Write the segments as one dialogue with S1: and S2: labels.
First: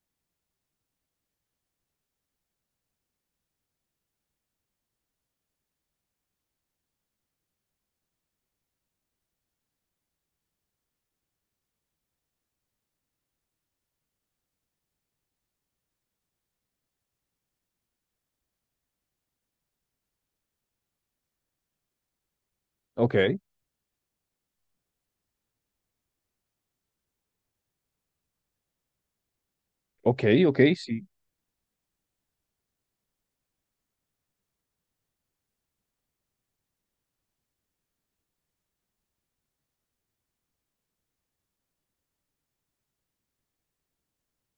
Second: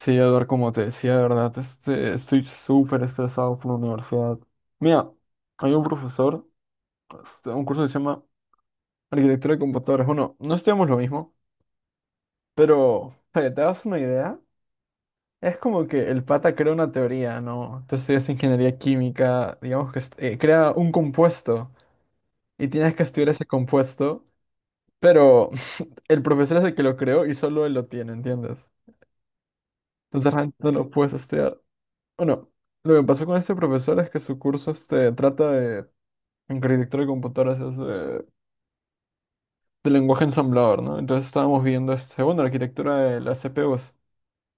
S1: Sí, Eduardo, como te decía, de verdad, estoy súper estresado por la universidad. Mira, hay un profesor, un curso que se llama Arquitectura de Computadoras. Bueno, no estudiamos lo mismo, pero para que te das una idea, es como que el pata crea una teoría, ¿no? Tú estudias ingeniería química, digamos que crea un compuesto y tienes que estudiar
S2: Ok,
S1: ese compuesto, pero el profesor es el que lo creó y solo él lo tiene, ¿entiendes?
S2: ok,
S1: Entonces realmente
S2: ok,
S1: no lo
S2: sí,
S1: puedes estudiar. Bueno, lo que pasó con este profesor es que su curso, trata de, en arquitectura de computadoras, es de lenguaje ensamblador, ¿no? Entonces estábamos viendo, bueno, la arquitectura de las CPUs.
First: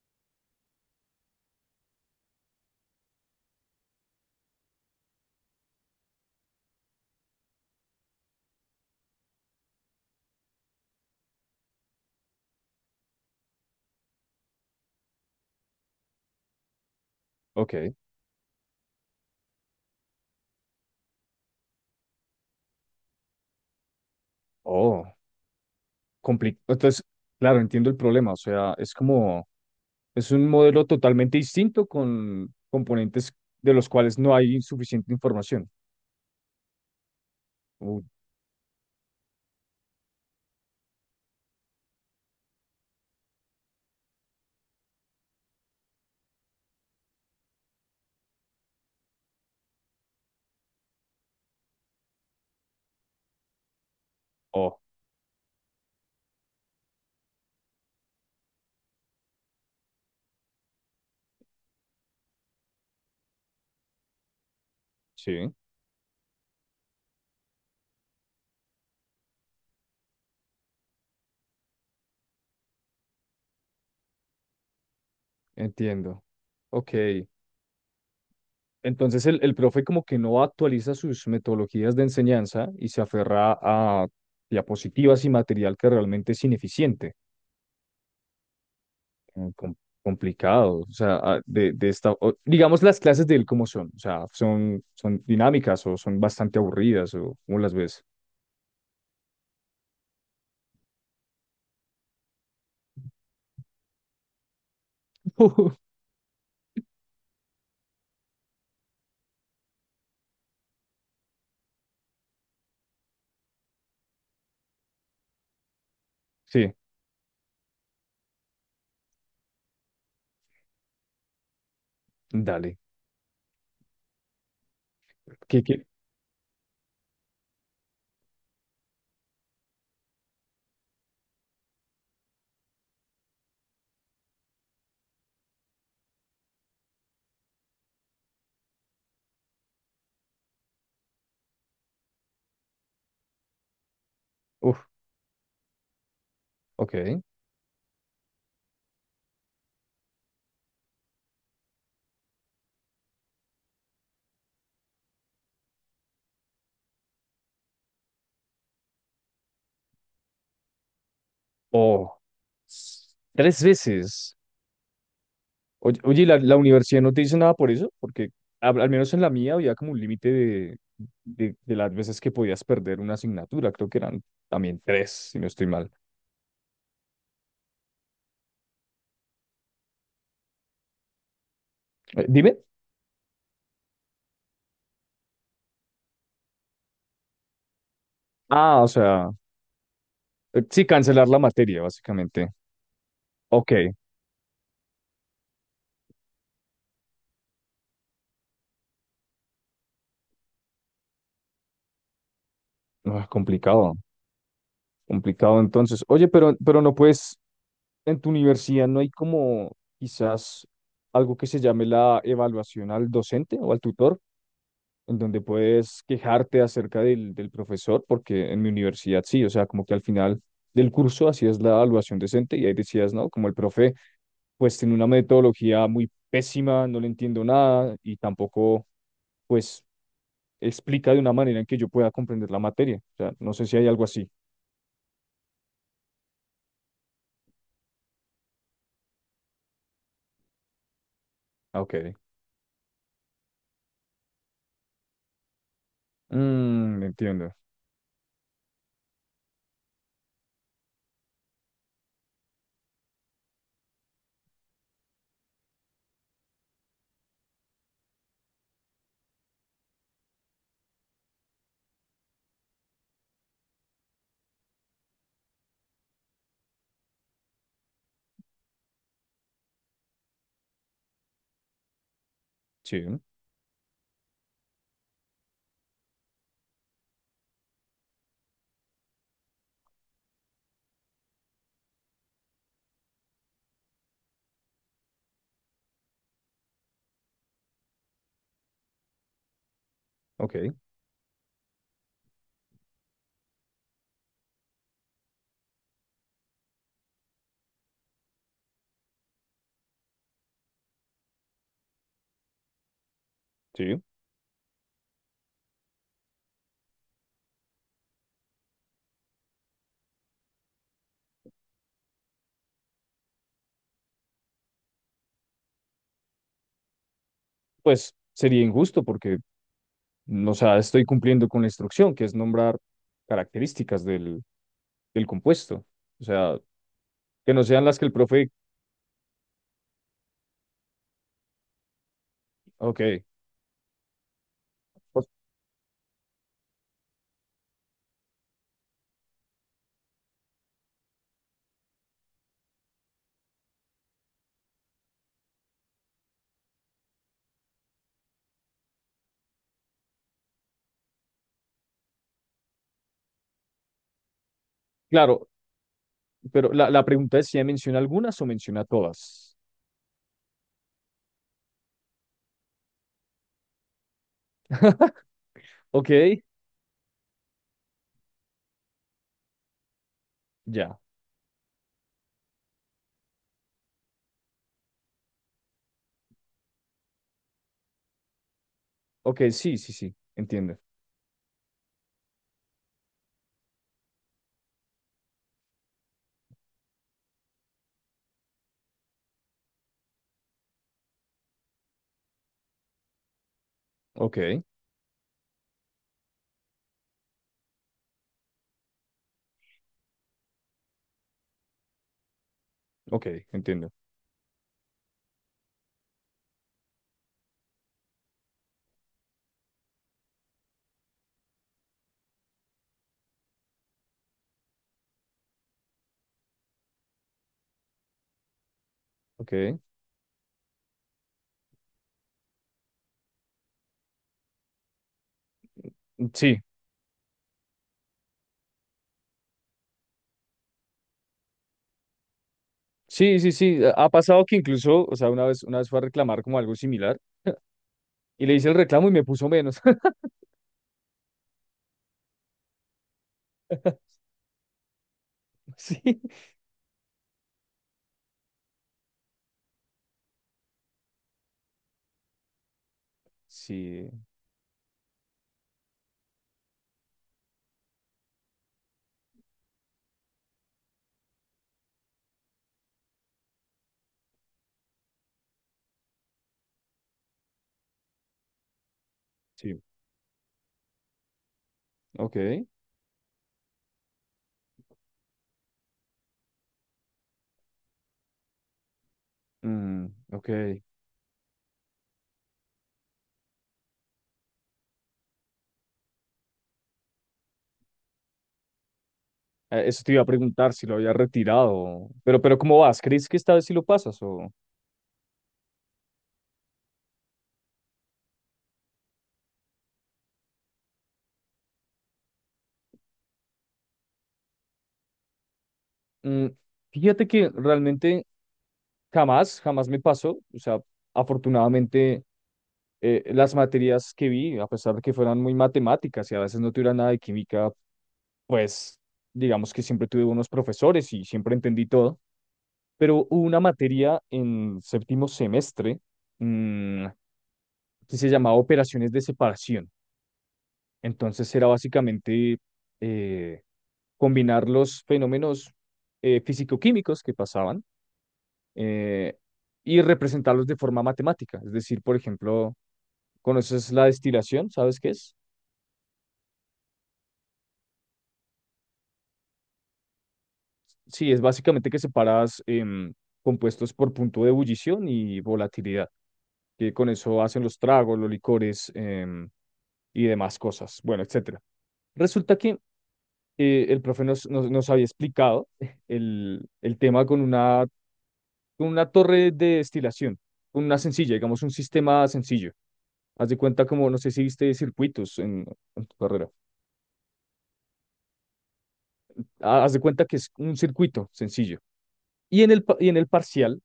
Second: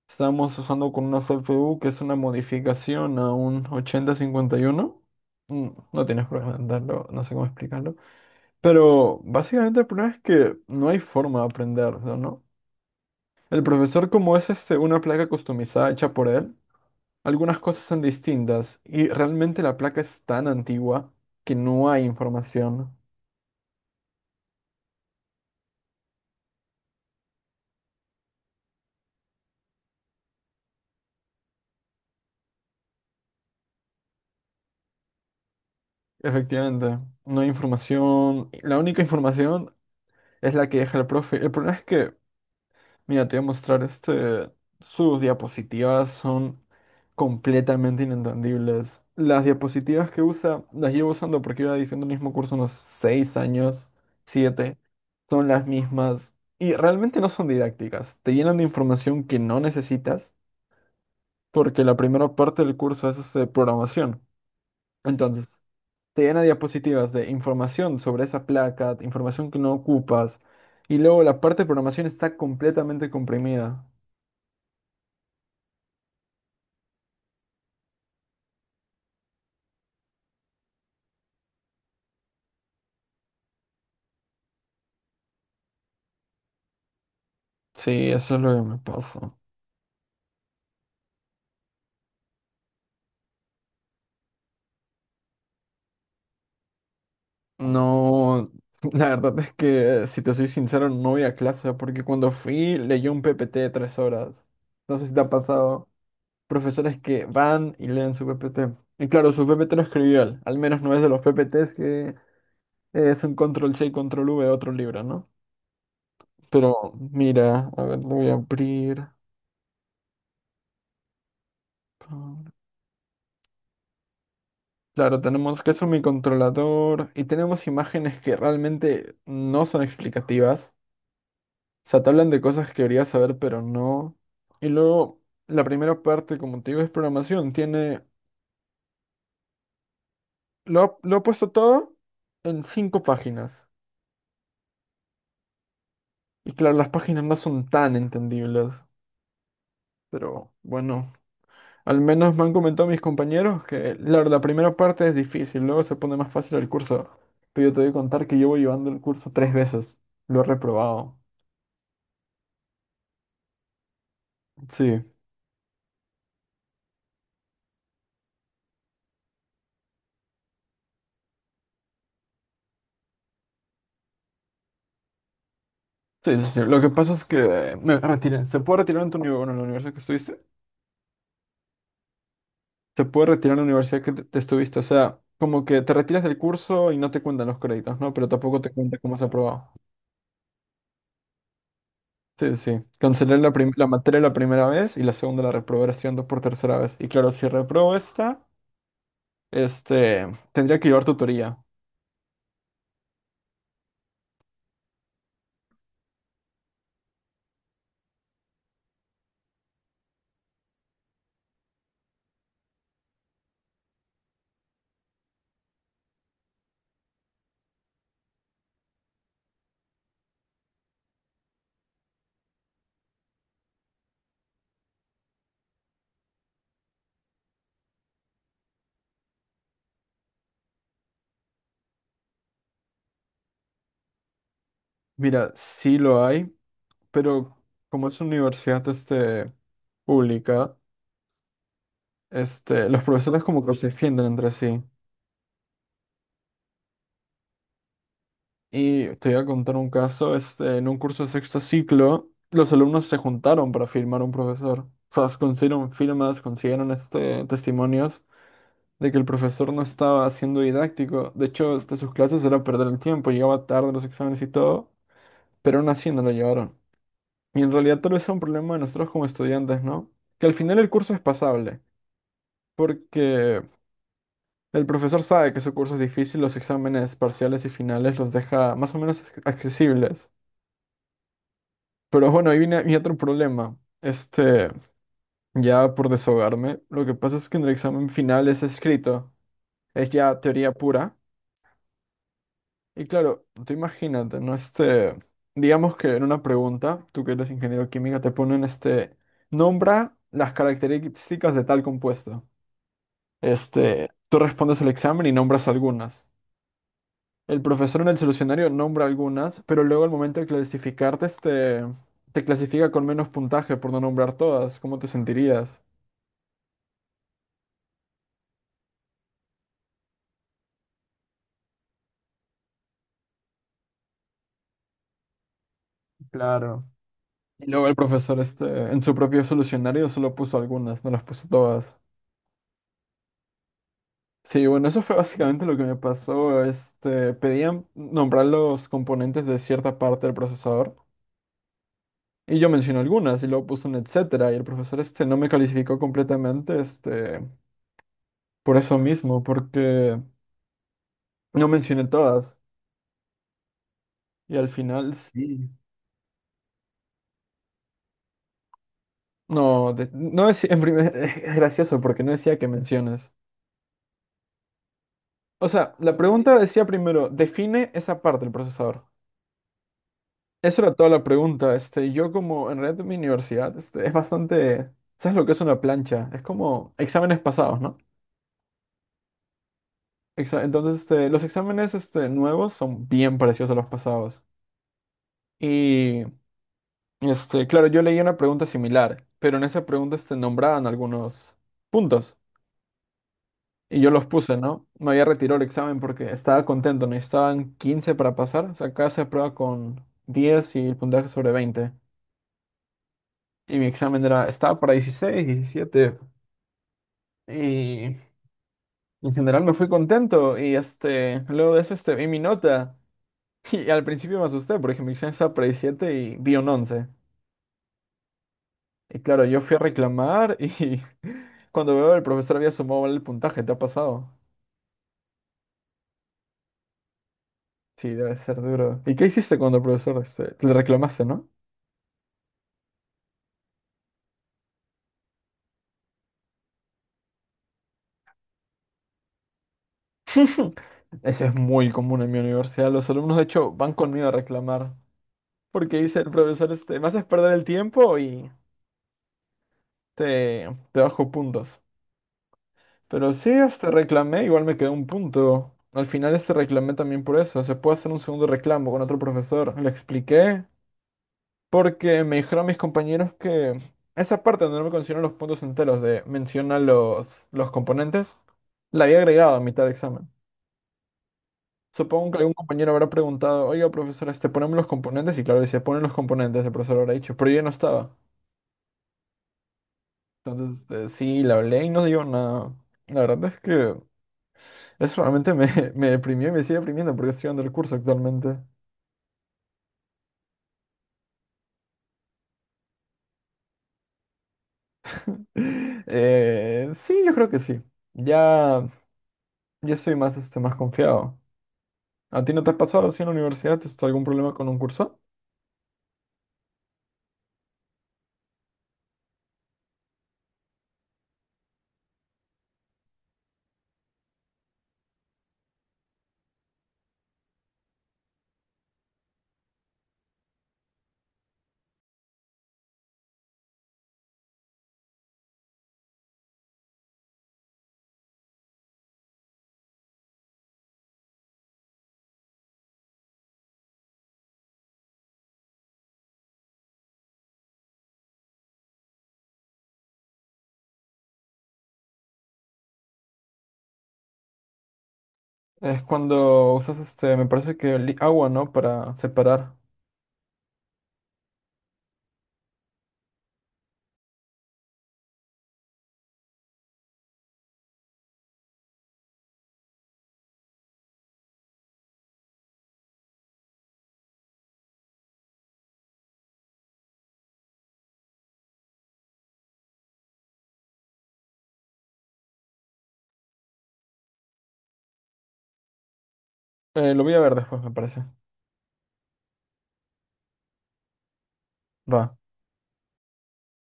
S1: Estábamos usando con una CPU que es una modificación a un 8051. Mm, No tienes por qué entenderlo, no sé cómo explicarlo. Pero básicamente el problema es que no hay forma de aprender, ¿no? El profesor, como es, una placa customizada hecha por él, algunas cosas
S2: ok.
S1: son distintas y realmente la placa es tan antigua que no hay información.
S2: Oh, complicado. Entonces, claro, entiendo el problema. O sea, es como, es un modelo totalmente distinto con componentes de los cuales no hay suficiente información.
S1: Efectivamente, no hay
S2: Uh,
S1: información. La única información es la que deja el profe. El problema es que, mira, te voy a mostrar este. Sus diapositivas son completamente inentendibles. Las diapositivas que usa, las llevo usando porque iba diciendo el mismo curso unos 6 años, siete.
S2: oh,
S1: Son las mismas y realmente no son didácticas. Te llenan de información que no necesitas porque la primera parte del curso es, programación.
S2: sí,
S1: Entonces, te llena diapositivas de información sobre esa placa, información que no ocupas, y luego la parte de programación está completamente comprimida.
S2: entiendo. Ok. Entonces, el profe como que no actualiza sus metodologías de enseñanza y se aferra a diapositivas y material que realmente es ineficiente.
S1: Sí, eso es lo que me pasa.
S2: mm, com- Complicado. O sea, ah, de esta, digamos las clases de él como son. O sea, son dinámicas o son bastante aburridas o cómo las ves.
S1: No, la verdad es que, si te soy sincero, no voy a clase, porque cuando fui leí un PPT de tres horas. No sé si te ha pasado. Profesores que van y leen su PPT. Y claro, su PPT lo escribió trivial, al menos no es de los PPTs que... Es un control C y control V, otro libro, ¿no? Pero
S2: Sí,
S1: mira, a ver, lo voy a abrir. Con-
S2: dale.
S1: Claro, tenemos
S2: ¿Qué,
S1: que es
S2: qué?
S1: un microcontrolador y tenemos imágenes que realmente no son explicativas. O sea, te hablan de cosas que deberías saber, pero no. Y luego, la primera parte, como te digo, es programación. Tiene. Lo he puesto todo en cinco páginas.
S2: Uf,
S1: Y claro, las páginas
S2: ok.
S1: no son tan entendibles. Pero bueno. Al menos me han comentado mis compañeros que la primera parte es difícil, luego se pone más fácil el curso. Pero yo te voy a contar que llevo llevando el curso tres veces. Lo he reprobado.
S2: Oh, tres veces.
S1: Sí,
S2: Oye, oye, ¿y la universidad no te dice nada por eso? Porque al menos en la mía había como un límite de las veces que podías perder una asignatura. Creo que eran también tres, si no estoy mal.
S1: sí, sí. Sí. Lo que pasa es que, me retiré. ¿Se puede retirar en tu universidad, bueno, en la universidad que estuviste?
S2: Dime.
S1: Se puede retirar en la universidad que te estuviste. O sea, como que te retiras del curso y no te cuentan los créditos, ¿no? Pero tampoco te
S2: Ah, o
S1: cuenta cómo has
S2: sea,
S1: aprobado.
S2: sí, cancelar la materia, básicamente.
S1: Sí, sí. Sí. Cancelé la, prim-
S2: Ok,
S1: la materia la primera vez y la segunda la reprobé estudiando por tercera vez. Y claro, si reprobo esta... tendría que llevar tutoría.
S2: no, es complicado, complicado entonces. Oye, pero no puedes, en tu universidad no hay como quizás algo que se llame la evaluación al docente o al tutor, en donde puedes quejarte acerca del profesor, porque en mi universidad sí, o sea, como que al final del curso hacías la evaluación decente y ahí decías, no, como el profe, pues tiene una metodología muy pésima, no le entiendo nada y tampoco, pues, explica de una manera en que yo pueda comprender la materia. O sea, no sé si hay algo así.
S1: Mira, sí lo hay, pero como es una universidad, pública,
S2: Ah, ok.
S1: los profesores como que se defienden entre sí.
S2: Mm, entiendo.
S1: Y te voy a contar un caso, en un curso de sexto ciclo, los alumnos se juntaron para firmar a un profesor. O sea, consiguieron firmas, consiguieron, testimonios de que el profesor no estaba siendo didáctico. De hecho, hasta sus clases era perder el tiempo, llegaba tarde a los exámenes y todo, pero aún así no lo llevaron. Y en realidad tal vez sea un problema de nosotros como estudiantes, ¿no? Que al final el curso es pasable,
S2: Sí,
S1: porque el profesor sabe que su curso es difícil, los exámenes parciales y finales los deja más o menos accesibles. Pero bueno, ahí viene mi otro problema. Este, ya por desahogarme, lo que pasa es que en el examen final es escrito, es ya
S2: ok,
S1: teoría pura. Y claro, tú imagínate, ¿no? Digamos que en una pregunta, tú que eres ingeniero química, te ponen, nombra las características de tal compuesto.
S2: sí.
S1: Tú respondes el examen y nombras algunas. El profesor en el solucionario nombra algunas, pero luego al momento de clasificarte, te clasifica con menos puntaje por no nombrar todas. ¿Cómo te sentirías?
S2: Pues sería injusto porque, o sea, estoy cumpliendo con la instrucción, que es nombrar características del compuesto. O sea,
S1: Claro.
S2: que no
S1: Y
S2: sean
S1: luego el
S2: las que el
S1: profesor,
S2: profe...
S1: en su propio solucionario solo puso algunas, no las puso todas.
S2: Ok,
S1: Sí, bueno, eso fue
S2: pues,
S1: básicamente lo que me pasó. Pedían nombrar los componentes de cierta parte del procesador y yo mencioné algunas y luego puse un etcétera y el profesor no me calificó completamente, por eso mismo, porque no mencioné todas y al final,
S2: claro,
S1: sí.
S2: pero la pregunta es si ya menciona algunas o menciona todas.
S1: No decía en primer... Es gracioso porque no decía que menciones. O sea,
S2: Ok,
S1: la pregunta decía primero, define esa parte del procesador. Eso era
S2: ya.
S1: toda la pregunta. Yo, como en realidad en mi universidad, es bastante... ¿Sabes lo que es una plancha? Es como exámenes pasados, ¿no?
S2: Ok, sí, sí, sí, entiendo.
S1: Entonces, los exámenes, nuevos son bien parecidos a los pasados. Y, claro, yo leí una pregunta similar, pero en esa pregunta, nombraban algunos puntos. Y yo los
S2: Ok,
S1: puse, ¿no? Me había retirado el examen porque estaba contento. Necesitaban 15 para pasar. O sea, acá se aprueba con 10 y el puntaje sobre veinte.
S2: ok,
S1: Y mi
S2: entiendo.
S1: examen era, estaba para 16, 17. Y en general me fui contento y, luego de eso, vi mi nota y al principio me asusté porque mi examen estaba para 17 y vi un once. Y claro, yo fui a
S2: Ok,
S1: reclamar y cuando veo, el profesor había sumado mal el puntaje, ¿te ha pasado?
S2: sí,
S1: Sí, debe ser duro. ¿Y qué hiciste cuando el profesor, le reclamaste, no?
S2: sí, sí, sí. Ha pasado que incluso, o sea, una vez fue a reclamar como algo similar y le hice el reclamo y me puso menos.
S1: Eso es muy común en mi universidad. Los alumnos, de hecho, van conmigo a reclamar. Porque
S2: Sí,
S1: dice el profesor, me haces perder el tiempo y te, te bajo puntos. Pero sí,
S2: sí,
S1: reclamé, igual me quedó un punto. Al final reclamé también por eso. Se puede hacer un segundo reclamo con otro profesor. Le expliqué, porque me dijeron mis compañeros que esa parte donde no me considero los puntos enteros de menciona los componentes, la había agregado a
S2: sí,
S1: mitad del examen. Supongo que algún
S2: ok.
S1: compañero habrá preguntado, oiga, profesor, ponemos los componentes. Y claro, decía, ponen los componentes, el profesor habrá dicho, pero yo ya no estaba.
S2: Mm, ok.
S1: Entonces, sí, la hablé y no digo nada. La verdad es que eso realmente me, me deprimió y me sigue deprimiendo porque estoy dando el curso actualmente.
S2: Eso te iba a preguntar si lo había retirado. Pero ¿cómo vas? ¿Crees que esta vez sí lo pasas? O...
S1: Sí, yo creo que sí. Ya, ya estoy más, más confiado. ¿A ti no te has pasado así en la universidad? ¿Tienes algún problema con un curso?
S2: Mm, fíjate que realmente jamás, jamás me pasó. O sea, afortunadamente las materias que vi, a pesar de que fueran muy matemáticas y a veces no tuviera nada de química, pues digamos que siempre tuve unos profesores y siempre entendí todo. Pero hubo una materia en séptimo semestre mm, que se llamaba operaciones de separación. Entonces era básicamente eh, combinar los fenómenos físico-químicos que pasaban eh, y representarlos de forma matemática. Es decir, por ejemplo, ¿conoces la destilación? ¿Sabes qué es?
S1: Es cuando usas, me parece que agua, ¿no? Para separar.
S2: Sí, es básicamente que separas compuestos por punto de ebullición y volatilidad, que con eso hacen los tragos, los licores y demás cosas, bueno, etcétera. Resulta que el profe nos había explicado el tema con una torre de destilación, con una sencilla, digamos un sistema sencillo. Haz de cuenta como, no sé si viste circuitos en tu carrera.
S1: Lo voy a ver después, me parece.
S2: Ah, haz de cuenta que es un circuito sencillo.
S1: Va.
S2: Y en el parcial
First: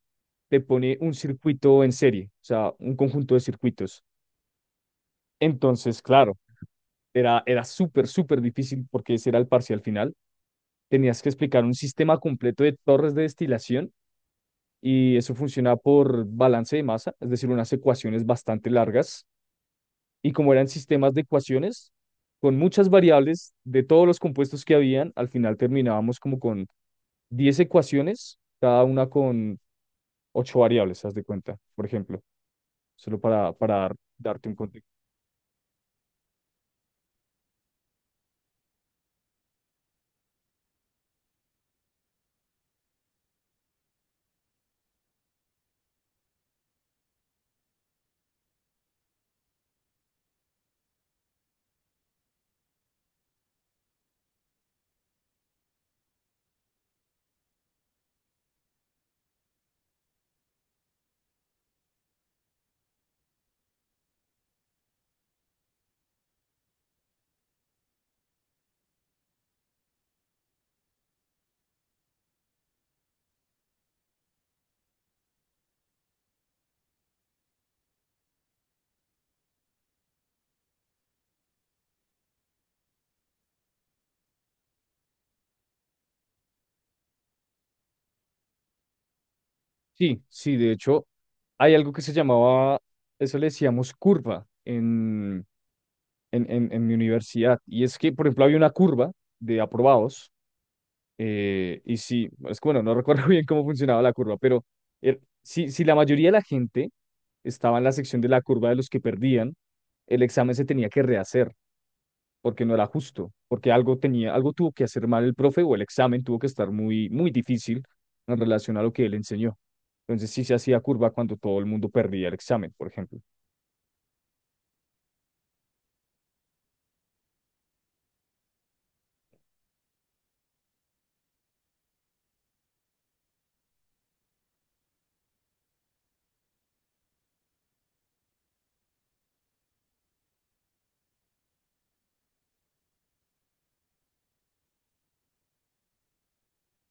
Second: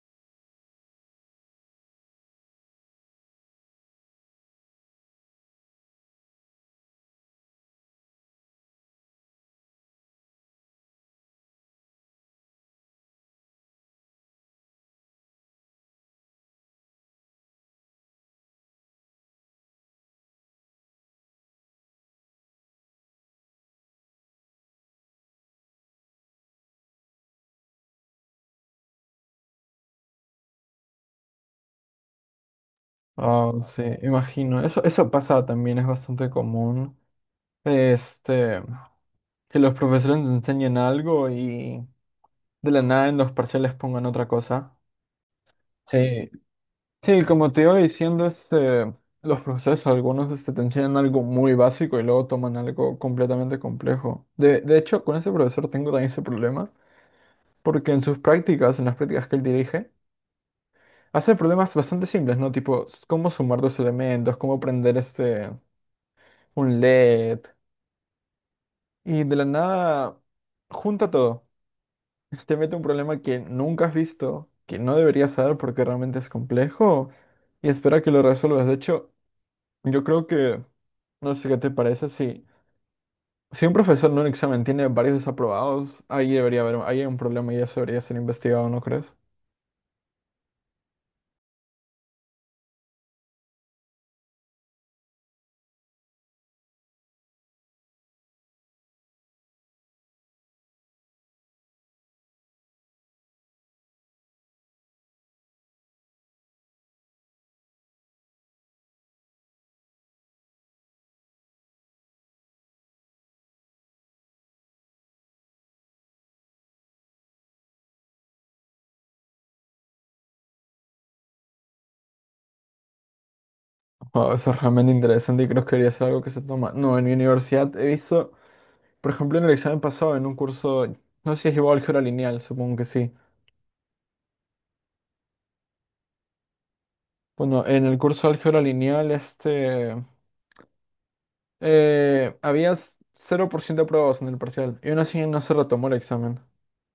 S2: te pone un circuito en serie, o sea, un conjunto de circuitos. Entonces, claro, era súper, súper difícil porque ese era el parcial final. Tenías que explicar un sistema completo de torres de destilación y eso funciona por balance de masa, es decir, unas ecuaciones bastante largas. Y como eran sistemas de ecuaciones, con muchas variables de todos los compuestos que habían, al final terminábamos como con 10 ecuaciones, cada una con 8 variables, haz de cuenta, por ejemplo, solo
S1: Ah,
S2: para
S1: sí,
S2: darte un
S1: imagino. Eso,
S2: contexto.
S1: eso pasa también, es bastante común. Este, que los profesores nos enseñen algo y de la nada en los parciales pongan otra cosa. Sí, sí, como te iba diciendo, los procesos, algunos te enseñan algo muy básico y luego toman algo completamente complejo. De hecho, con ese profesor tengo también ese problema, porque en sus prácticas, en las prácticas que él dirige, hace problemas bastante simples, ¿no? Tipo, cómo sumar dos elementos, cómo prender, un LED, y de la nada junta todo. Te mete un problema que nunca has visto, que no deberías saber porque realmente es complejo, y espera que lo resuelvas. De hecho, yo creo que, no sé qué te parece, si un profesor en un examen tiene varios desaprobados, ahí debería haber, ahí hay un problema y eso debería ser investigado, ¿no crees?
S2: Sí, sí, de hecho, hay algo que se llamaba, eso le decíamos curva en mi universidad, y es que, por ejemplo, había una curva de aprobados. Y sí, es que bueno, no recuerdo bien cómo funcionaba la curva, pero si la mayoría de la gente estaba en la sección de la curva de los que perdían, el examen se tenía que rehacer porque no era justo, porque algo tenía, algo tuvo que hacer mal el profe o el examen tuvo que estar muy, muy difícil en relación a lo que él enseñó. Entonces sí se hacía curva cuando todo el mundo perdía el examen, por ejemplo.
S1: Wao, eso es realmente interesante y creo que debería ser algo que se toma. No, en mi universidad he visto, por ejemplo, en el examen pasado, en un curso, no sé si es igual álgebra lineal, supongo que sí. Bueno, en el curso de álgebra lineal, había 0% de aprobados en el parcial y aún así no se retomó el examen.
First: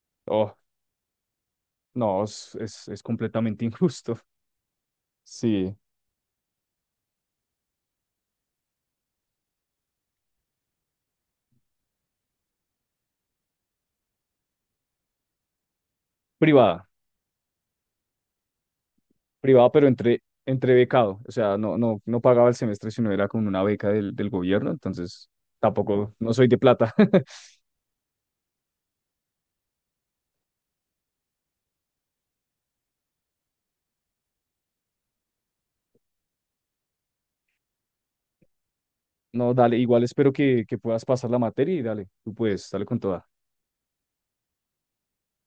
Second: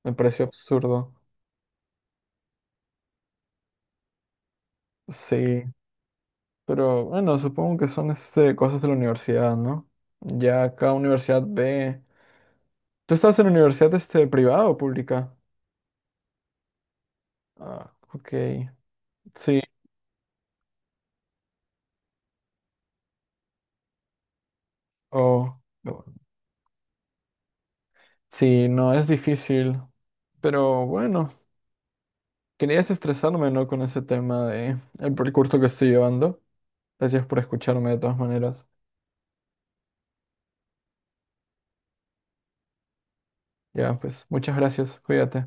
S1: Me pareció
S2: Oh,
S1: absurdo.
S2: no, es completamente injusto.
S1: Sí.
S2: Sí.
S1: Pero bueno, supongo que son, cosas de la universidad, ¿no? Ya cada universidad ve. ¿Tú estás en universidad, privada o pública?
S2: Privada.
S1: Ah, ok. Sí,
S2: Privado, pero entre becado. O sea, no, no, no pagaba el semestre, sino era con una beca del gobierno. Entonces,
S1: o.
S2: tampoco, no soy de plata.
S1: Sí, no, es difícil. Pero bueno, quería desestresarme, ¿no? Con ese tema de el percurso que estoy llevando. Gracias por escucharme de todas maneras.
S2: No, dale, igual espero que puedas pasar la materia y dale, tú puedes, dale con toda.
S1: Ya, pues, muchas gracias. Cuídate.